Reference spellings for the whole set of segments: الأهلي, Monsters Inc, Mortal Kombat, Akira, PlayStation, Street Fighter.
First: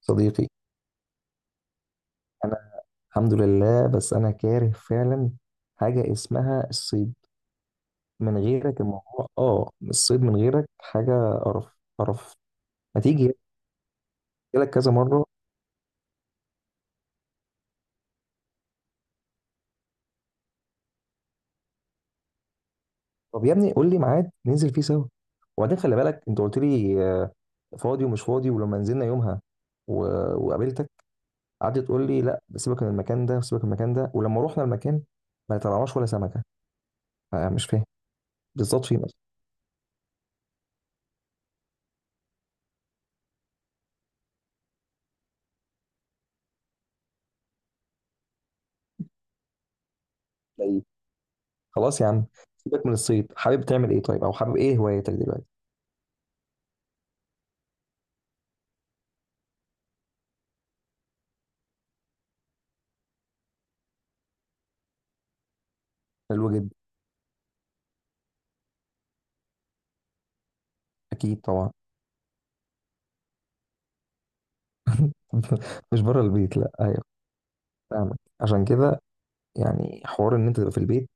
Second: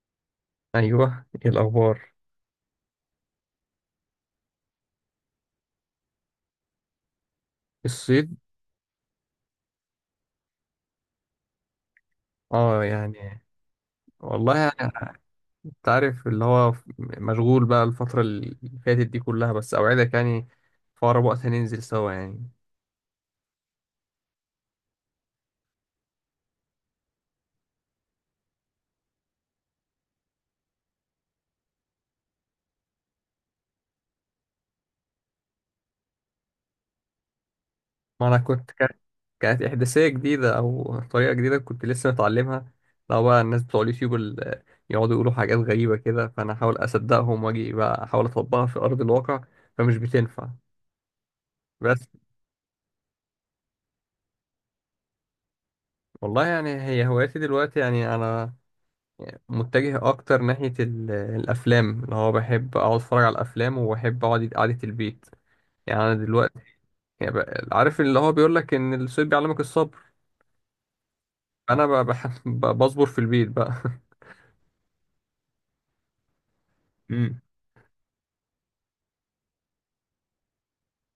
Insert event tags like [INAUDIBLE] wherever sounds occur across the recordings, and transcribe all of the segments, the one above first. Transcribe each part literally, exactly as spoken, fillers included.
صديقي، ايوه، ايه الاخبار؟ انا الحمد لله. بس انا كاره فعلا حاجه اسمها الصيد. الصيد. من غيرك الموضوع، اه الصيد من غيرك حاجه قرف قرف. اه، ما تيجي؟ يعني. والله، قلت لك كذا يعني مره. انت عارف اللي هو ف- مشغول بقى الفتره اللي فاتت دي كلها، بس اوعدك يعني في اقرب وقت هننزل سوا يعني. طب يا ابني قول لي ميعاد ننزل فيه سوا. وبعدين خلي بالك، انت قلت لي آه، فاضي ومش فاضي، ولما نزلنا يومها و... وقابلتك، قعدت تقول لي لا، سيبك من المكان ده، سيبك من المكان ده. ولما رحنا المكان ما طلعناش ولا سمكه. آه، مش فاهم ما انا كنت بالظبط كانت فين؟ كانت احداثيه جديده او طريقه جديده كنت لسه متعلمها. لو بقى الناس بتوع اليوتيوب اللي يقعدوا يقولوا حاجات غريبه كده، فانا احاول اصدقهم واجي بقى احاول اطبقها في ارض الواقع، فمش بتنفع. اصلا بس. خلاص يا عم، سيبك من الصيد. حابب تعمل ايه طيب، او حابب ايه هوايتك دلوقتي؟ والله، يعني هي هوايتي دلوقتي يعني انا يعني متجه اكتر ناحية ال- الافلام، اللي هو بحب اقعد اتفرج على الافلام وبحب اقعد قعدة البيت يعني. انا حلو دلوقتي جدا. يعني بقى- عارف اللي هو بيقول لك ان الصيد بيعلمك الصبر. اكيد طبعا. انا ب- بح- ب- بصبر في البيت بقى. [LAUGHS] [LAUGHS] مش بره البيت؟ لا ايوه، امم. فاهمك عشان كده. يعني حوار ان انت تبقى في البيت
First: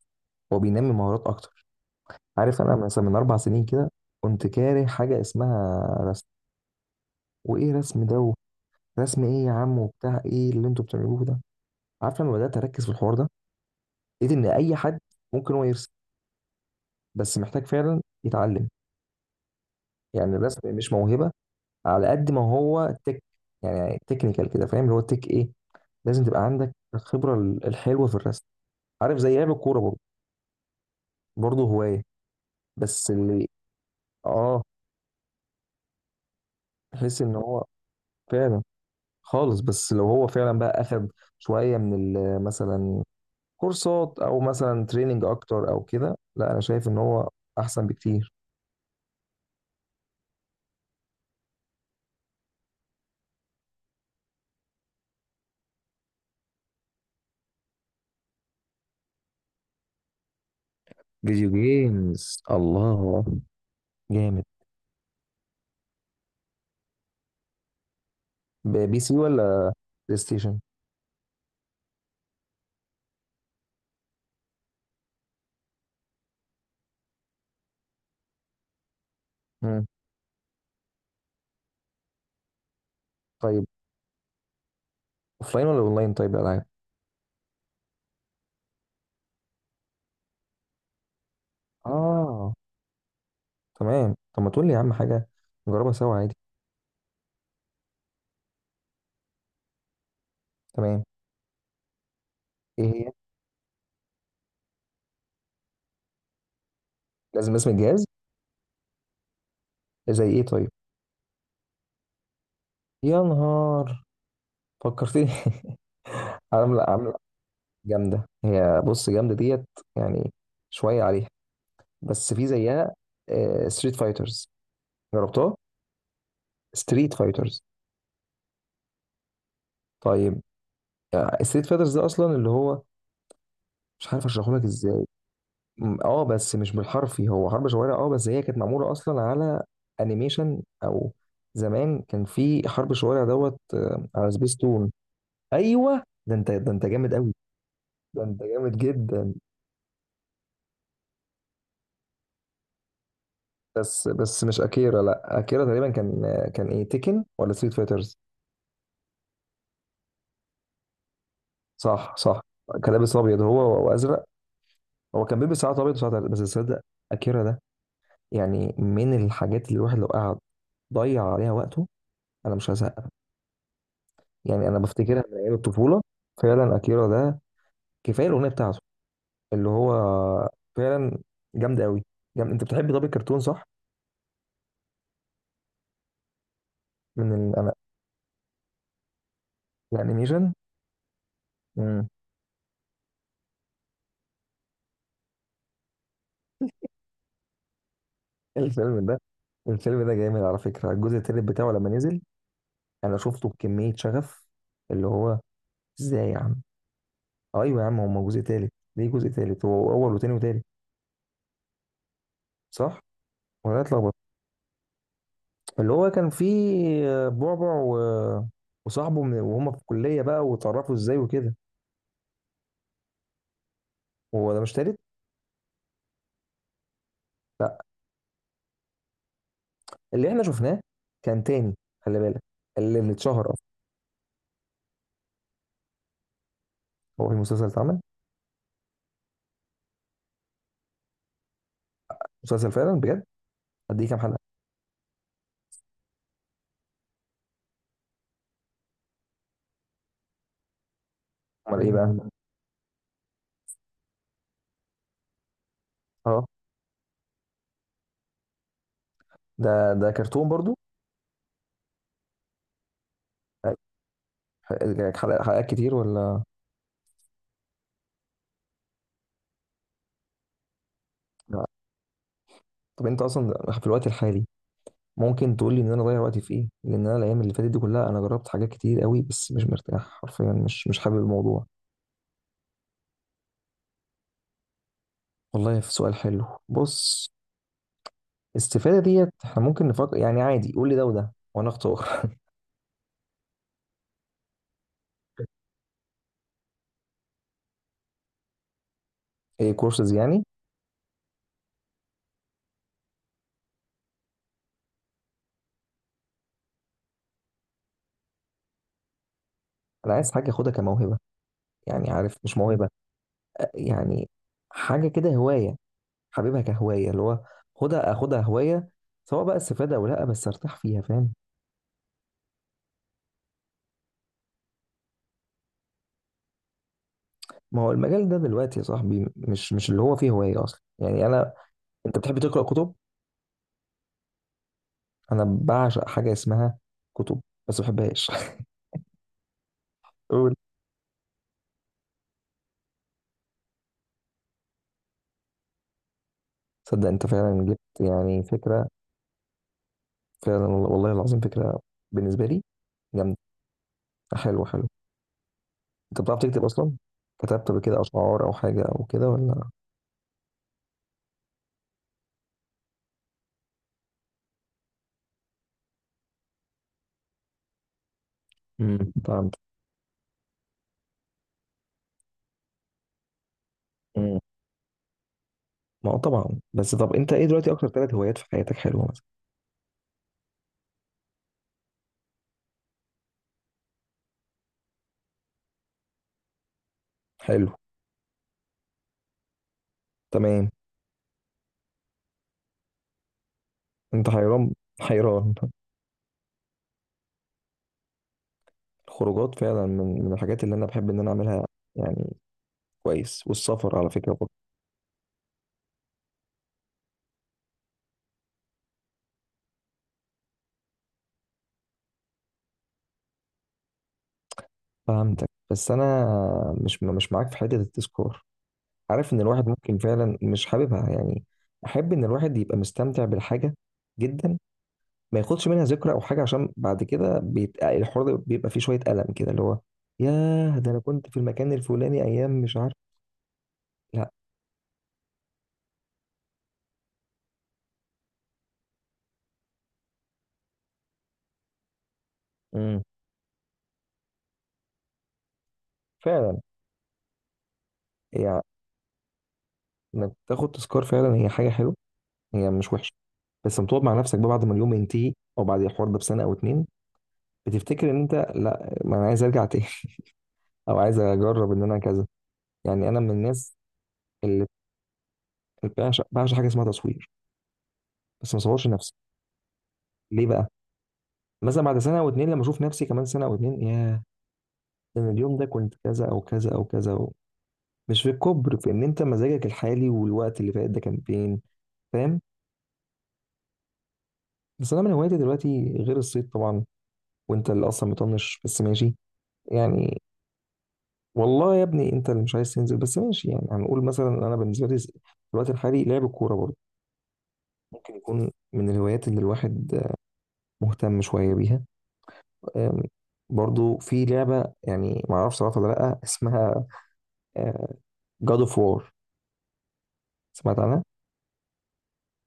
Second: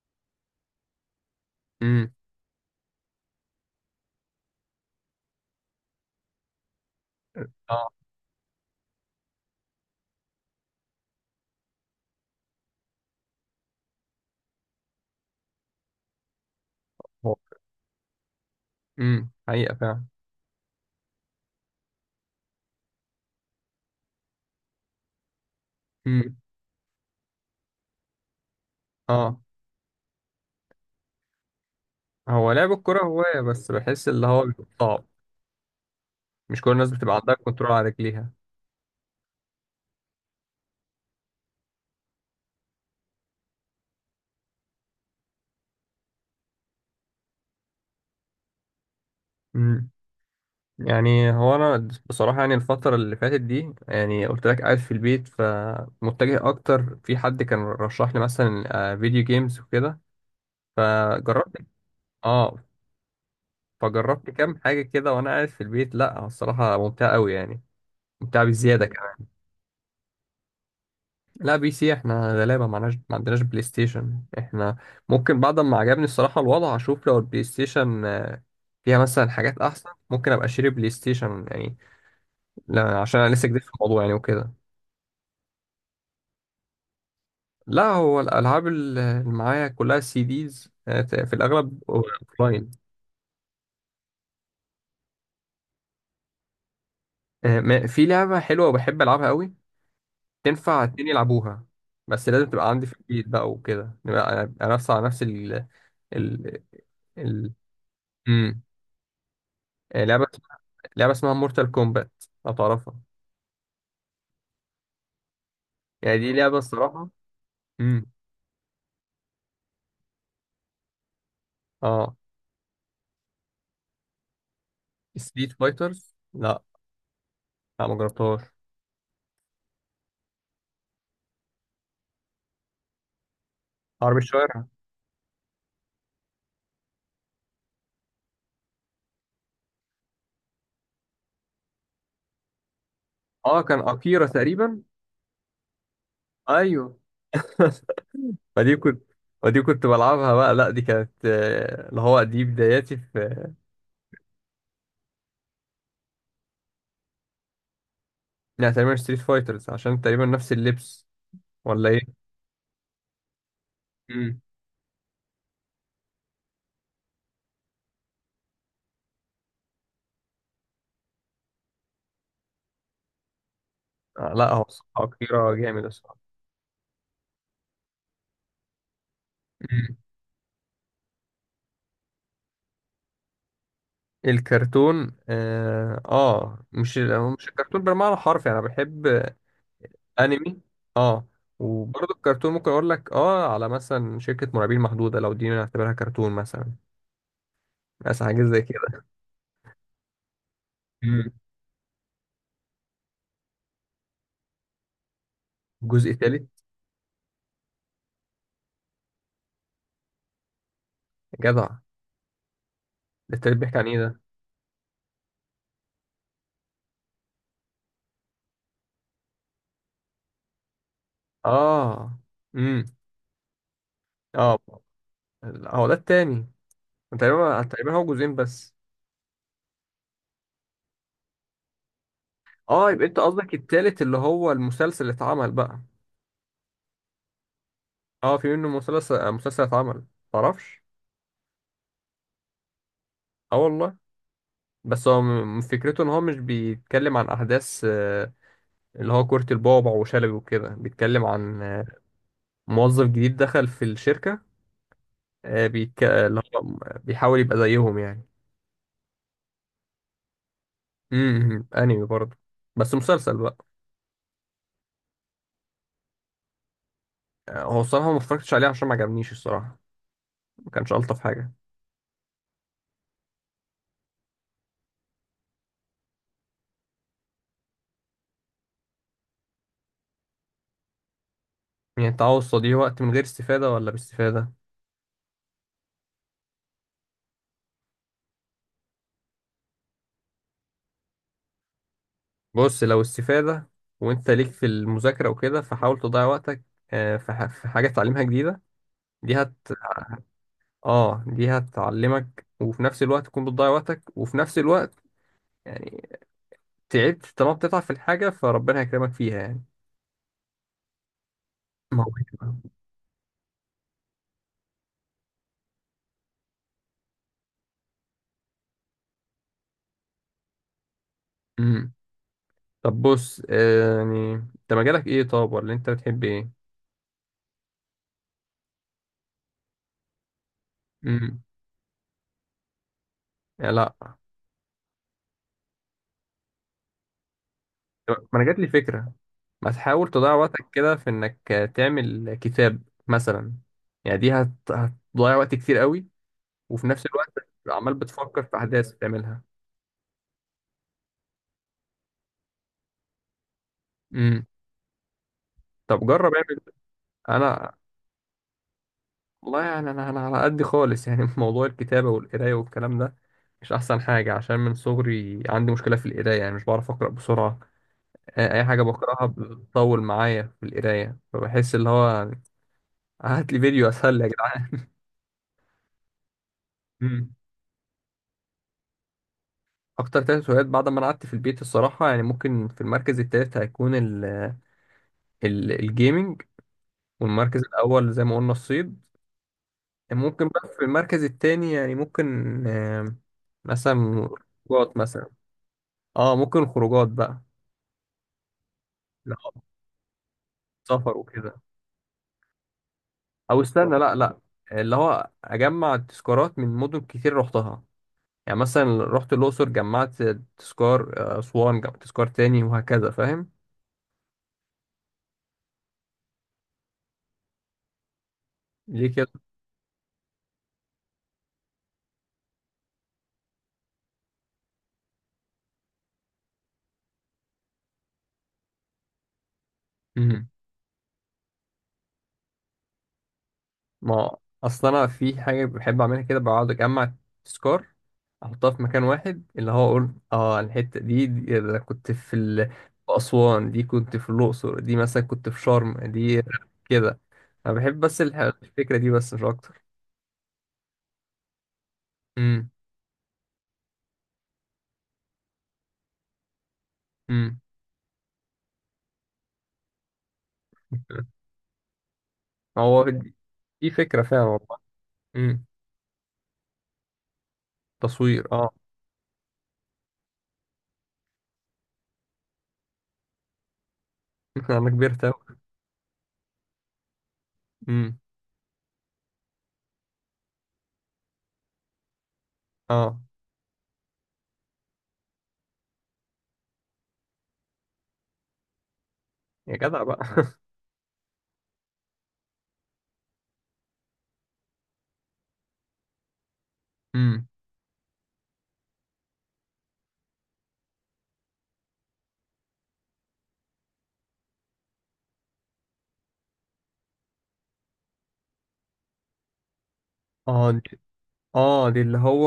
هو بينمي مهارات اكتر. امم. عارف انا مثلا من اربع سنين كده كنت كاره حاجه اسمها رسم. وايه اه. رسم ده؟ رسم ايه يا عم، وبتاع ايه اللي انتوا بتعملوه ده؟ عارف لما بدات اركز في الحوار ده، لقيت ان اي حد ممكن هو يرسم، هو، بس محتاج فعلا يتعلم. امم حقيقة فعلا. يعني الرسم مش موهبه على قد ما هو تك، يعني تكنيكال كده. فاهم اللي هو تك ايه؟ لازم امم. تبقى عندك الخبره ال- الحلوه في الرسم. عارف زي اه. لعب الكوره برضه؟ برضه هوايه. هو لعب الكرة بس هواية، اللي بس بحس اللي هو اه بيبقى صعب. مش كل الناس بتبقى تحس عندها ان هو كنترول على رجليها. فعلا خالص، بس لو هو فعلا بقى اخد شويه من ال- مثلا كورسات، او مثلا تريننج اكتر او كده، لا انا شايف ان هو احسن بكتير. امم. يعني هو انا بصراحه يعني الفتره اللي فاتت دي يعني قلت لك قاعد في البيت، فمتجه اكتر. في حد كان رشح لي مثلا آه، فيديو جيمز وكده، فيديو فجربت. جيمز، اه. الله! فجربت جامد. كام حاجه كده وانا قاعد في البيت، لا الصراحه ممتعه قوي يعني. ممتعه ب- بزياده بي سي كمان. ولا بلاي ستيشن؟ لا، بي سي. احنا غلابه، معناش ما عندناش بلاي ستيشن احنا. ممكن بعد ما عجبني الصراحه الوضع، اشوف لو البلاي ستيشن آه، فيها مثلا حاجات مم. احسن، ممكن ابقى اشتري بلاي ستيشن يعني. لا عشان انا لسه جديد طيب، في الموضوع يعني وكده. اوفلاين ولا اونلاين طيب الالعاب؟ لا، هو الالعاب اللي معايا كلها سي ديز، في الاغلب اه، اوفلاين. تمام. طب ما تقول لي يا عم حاجه نجربها سوا عادي. آه، ما- في لعبه حلوه وبحب العبها قوي، تنفع تمام. اتنين يلعبوها. بس لازم تبقى ايه عندي في هي؟ البيت بقى وكده نبقى. أنا نفس على نفس ال ال ال لازم اسم الجهاز. امم. آه، زي لعبه ايه طيب؟ لعبه اسمها مورتال كومبات، لو تعرفها. يا نهار، فكرتني! [LAUGHS] يعني دي لعبه عامله الصراحه. عامله امم. جامده هي، بص جامده ديت، يعني شويه عليها. اه. بس في زيها ستريت فايترز، ستريت جربتها؟ فايترز، لا. ستريت فايترز. لا، ما جربتهاش. طيب، ستريت فايترز ده اصلا اللي هو مش حرب عارف اشرحه الشوارع. لك ازاي. م، اه بس مش بالحرفي هو حرب شوارع. اه بس هي كانت معموله اصلا على انيميشن، او زمان كان في حرب شوارع دوت اه، كان آه، اكيرا على تقريبا. سبيستون. ايوه، ده انت ده انت ايوه. جامد قوي. [LAUGHS] ده انت فدي جامد كنت جدا. فدي كنت بلعبها بقى، لا دي كانت آه، اللي هو دي بداياتي في. بس بس مش اكيرا، لا اكيرا تقريبا كان آه، كان ايه، تيكن ولا ستريت فايترز؟ يعني تقريبا ستريت فايترز، عشان تقريبا نفس اللبس. ولا صح ايه؟ صح، كان لابس ابيض هو وازرق. امم. هو كان بيلبس ساعات ابيض وساعات أزرق. بس تصدق اكيرا ده يعني من الحاجات اللي الواحد لو قعد ضيع عليها وقته انا مش هزهق. آه، لا، هو يعني انا الصراحة بفتكرها من كتيرة ايام جامد الطفوله. الصراحة. فعلا اكيرا ده، كفايه الاغنيه بتاعته اللي هو امم. فعلا جامد قوي. جامد. انت بتحب طب الكرتون صح؟ الكرتون، اه. آه مش، هو من مش ال... انا الكرتون بالمعنى الحرفي، يعني انا بحب. الانيميشن. انمي. اه. امم. وبرضه الكرتون ممكن اقول لك، اه على مثلا شركة مرعبين محدودة، لو دي نعتبرها كرتون مثلا. مثلا حاجة زي كده. الفيلم ده، الفيلم ده جامد على فكره. الجزء امم. التالت بتاعه لما نزل، انا شفته بكميه شغف اللي هو الجزء ازاي يا التالت؟ عم. ايوه يا عم، هو جزء تالت. ليه جزء تالت؟ هو اول وتاني وتالت جدع. صح ده التالت بيحكي ولا عن ايه اتلخبط؟ ده؟ اللي هو كان فيه بعبع و... وصاحبه من... وهم في الكليه بقى واتعرفوا ازاي وكده. اه. هو اه. ده مش تالت؟ لا، هو ده التاني. تقريبا تقريبا هو جزئين بس. اللي احنا شفناه كان تاني، خلي بالك. اه، اللي يبقى اللي انت اتشهر قصدك اصلا، التالت اللي هو المسلسل اللي اتعمل بقى. هو في المسلسل اللي اتعمل. اه، في منه مسلسل، مسلسل اتعمل. تعرفش؟ مسلسل فعلا بجد. اه والله. قد ايه، كام حلقه؟ بس هو م- فكرته ان هو مش بيتكلم عن احداث آه، اللي هو كرة البعبع وشلبي وكده، بيتكلم عن امال آه، ايه بقى أمم، موظف جديد دخل في الشركة، آه، بيك... اللي اه، هو بيحاول يبقى زيهم يعني. ده ده كرتون برضو. امم، انمي برضه، بس مسلسل بقى. حلقات حلقات كتير ولا آه، هو الصراحة ما اتفرجتش عليه، عشان ما عجبنيش الصراحة. ما كانش ألطف حاجة. لا. طب انت اصلا في الوقت الحالي ممكن تقول لي ان انا اضيع وقتي في ايه؟ لان انا الايام اللي فاتت دي كلها انا جربت حاجات كتير قوي بس مش مرتاح حرفيا، مش مش حابب الموضوع. يعني التعوض دي وقت من غير استفادة ولا باستفادة؟ والله في سؤال حلو، بص. الاستفاده ديت احنا ممكن نفكر، يعني عادي قول لي ده وده وانا اختار. بص، لو استفادة وانت ليك في المذاكرة وكده، فحاول تضيع وقتك آه، في ح- في حاجة تتعلمها جديدة. دي هت [LAUGHS] ايه، كورسز يعني؟ اه، دي هتعلمك، وفي نفس الوقت تكون بتضيع وقتك، وفي نفس الوقت يعني تعبت. طالما بتتعب في الحاجة، فربنا هيكرمك فيها يعني. انا عايز حاجه اخدها كموهبه، ما يعني هو عارف مش كده. موهبه. يعني حاجه كده هوايه، حبيبها كهوايه اللي هو خدها اخدها هوايه، سواء بقى استفاده او لا بس ارتاح فيها. فاهم؟ امم. طب بص، آه، يعني انت مجالك ايه طب، ولا انت بتحب ايه؟ ما هو المجال ده دلوقتي يا صاحبي مش مش اللي هو فيه هوايه اصلا يعني امم. انا. انت بتحب تقرا كتب؟ لا. انا بعشق حاجه اسمها كتب، بس ما ما بحبهاش. انا جات لي فكره. ما تحاول [LAUGHS] تضيع قول. وقتك كده في انك تعمل كتاب مثلا. يعني دي هت... هتضيع وقت كتير قوي، وفي نفس صدق انت الوقت فعلا جبت عمال بتفكر يعني في فكره. احداث بتعملها. فعلا والله العظيم فكره، بالنسبه لي جامده. امم. حلو حلو. طب انت جرب بتعرف اعمل. تكتب اصلا؟ كتبت انا، قبل كده اشعار او حاجه او كده والله ولا؟ يعني انا انا على قد خالص يعني. [LAUGHS] في موضوع الكتابه والقرايه والكلام ده، مش احسن حاجه. عشان من صغري عندي مشكله في القرايه، يعني مش بعرف اقرا بسرعه. آه، اي حاجه مم. بقراها فهمت. بتطول معايا في القرايه، فبحس اللي هو هات لي فيديو اسهل يا جدعان. ما هو طبعا. بس طب انت ايه دلوقتي اكتر ثلاث هوايات في حياتك حلوه مثلا؟ اكتر ثلاث هوايات بعد ما انا قعدت في البيت الصراحه، يعني ممكن في المركز الثالث هيكون ال ال الجيمنج، والمركز حلو. الاول زي ما قلنا الصيد. ممكن بقى تمام. في المركز الثاني يعني، ممكن آه، مثلا انت حيران! خروجات مثلا. حيران. [LAUGHS] اه، ممكن خروجات بقى. لا، الخروجات فعلا من من الحاجات اللي انا بحب سفر ان انا وكده. اعملها، يعني كويس. او استنى، والسفر على لا فكره لا، برضه، اللي هو اجمع تذكارات من مدن كتير رحتها. يعني مثلا رحت الاقصر، جمعت تذكار، آه، اسوان جمعت تذكار تاني، وهكذا، فاهم؟ فهمتك. بس انا مش مش معاك في حته التذكار. ليه؟ عارف ان الواحد ممكن فعلا مش حاببها، يعني احب ان الواحد يبقى مستمتع بالحاجه جدا، ما ياخدش منها ذكرى او حاجه عشان بعد كده بيت... الحوار ده بيبقى فيه شويه الم كده اللي هو: كده، ياه، ده انا كنت في المكان الفلاني ايام مش عارف. لا. ما اصل انا في حاجه بحب اعملها كده. بقعد اجمع تذكار، احطها في مكان واحد، اللي هو اقول، اه الحته دي، دي ده أنا كنت في ال... امم. في اسوان، دي كنت في الاقصر، دي مثلا كنت في شرم دي. فعلا. كده. انا بحب بس الح- يعني الفكره دي بس، مش اكتر. انك تاخد تذكار فعلا هي حاجه حلوه، امم. هي مش وحشه. بس لما تقعد مع نفسك بقى بعد ما اليوم ينتهي او بعد الحوار ده بسنه او اتنين، امم. بتفتكر ان انت لا، ما انا عايز ارجع تاني. [LAUGHS] او عايز اجرب ان انا كذا. يعني هو انا من دي، الناس دي فكره فعلا اللي والله. امم. بعشق بعشق حاجه اسمها تصوير، تصوير، بس ما اه. صورش نفسي. ليه بقى؟ مثلا بعد سنه او اتنين لما اشوف نفسي كمان سنه او اتنين، ياه، [LAUGHS] انا ده كبرت انا اوي. اليوم ده كنت كذا او كذا او كذا أو. امم. مش في الكبر، في ان انت مزاجك الحالي والوقت اللي فات ده كان فين. فاهم؟ اه. بس انا من هواياتي دلوقتي غير الصيد طبعا، وانت اللي اصلا مطنش بس ماشي يا جدع بقى. يعني، [LAUGHS] والله يا ابني انت اللي مش عايز تنزل بس ماشي يعني. هنقول مثلا انا بالنسبه لي في الوقت الحالي لعب الكوره برضه امم. ممكن يكون من الهوايات اللي الواحد مهتم شويه بيها. أم، برضه في لعبه، يعني ما اعرفش صراحه ولا لا، اسمها جاد اوف وار. اه. سمعت دي عنها؟ اه دي اللي هو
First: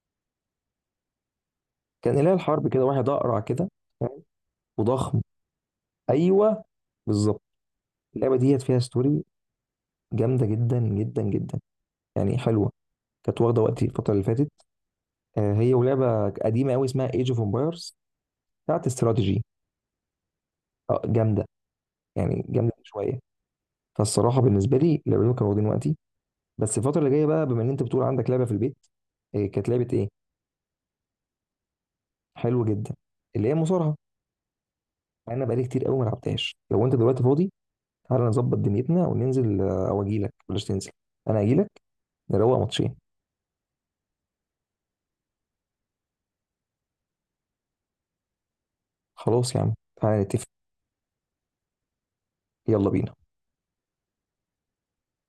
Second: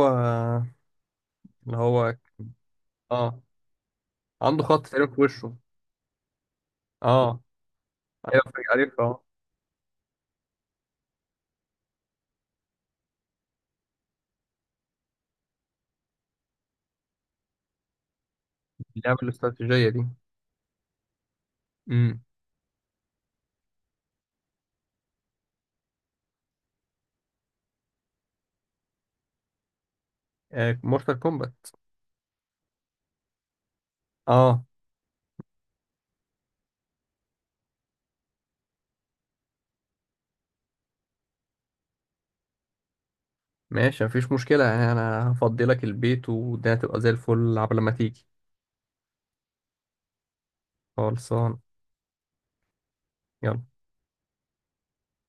اللي هو كان اله الحرب كده، واحد اه اقرع كده. فاهم؟ عنده خط تقريبا في وضخم. وشه. ايوه اه. بالظبط. اللعبه ايوه، ديت فاكر- فيها عارف، ستوري اه. جامده جدا جدا جدا. يعني حلوه. كانت واخده وقتي الفتره اللي فاتت. آه، هي ولعبه قديمه قوي اسمها ايج اوف امبايرز، بتاعت اللعبه استراتيجي. الاستراتيجيه دي. آه، جامده. امم. يعني جامده شويه. فالصراحه بالنسبه لي اللعبتين كانوا واخدين وقتي. بس الفتره اللي جايه بقى بما ان انت بتقول عندك لعبه في البيت، آه، كانت لعبه ايه؟ مورتال كومبات. حلوه جدا، اللي هي مصارعه. اه. مع انا بقالي كتير قوي ما لعبتهاش. لو انت دلوقتي فاضي تعالى نظبط دنيتنا وننزل، آه، او اجي لك بلاش تنزل، انا اجي لك. نروق ماتشين. ماشي، مفيش مشكله يعني. انا هفضي لك البيت، والدنيا هتبقى زي الفل عبال ما تيجي. خلاص يا عم، تعالى نتفق. خلصان. يلا بينا. يلا.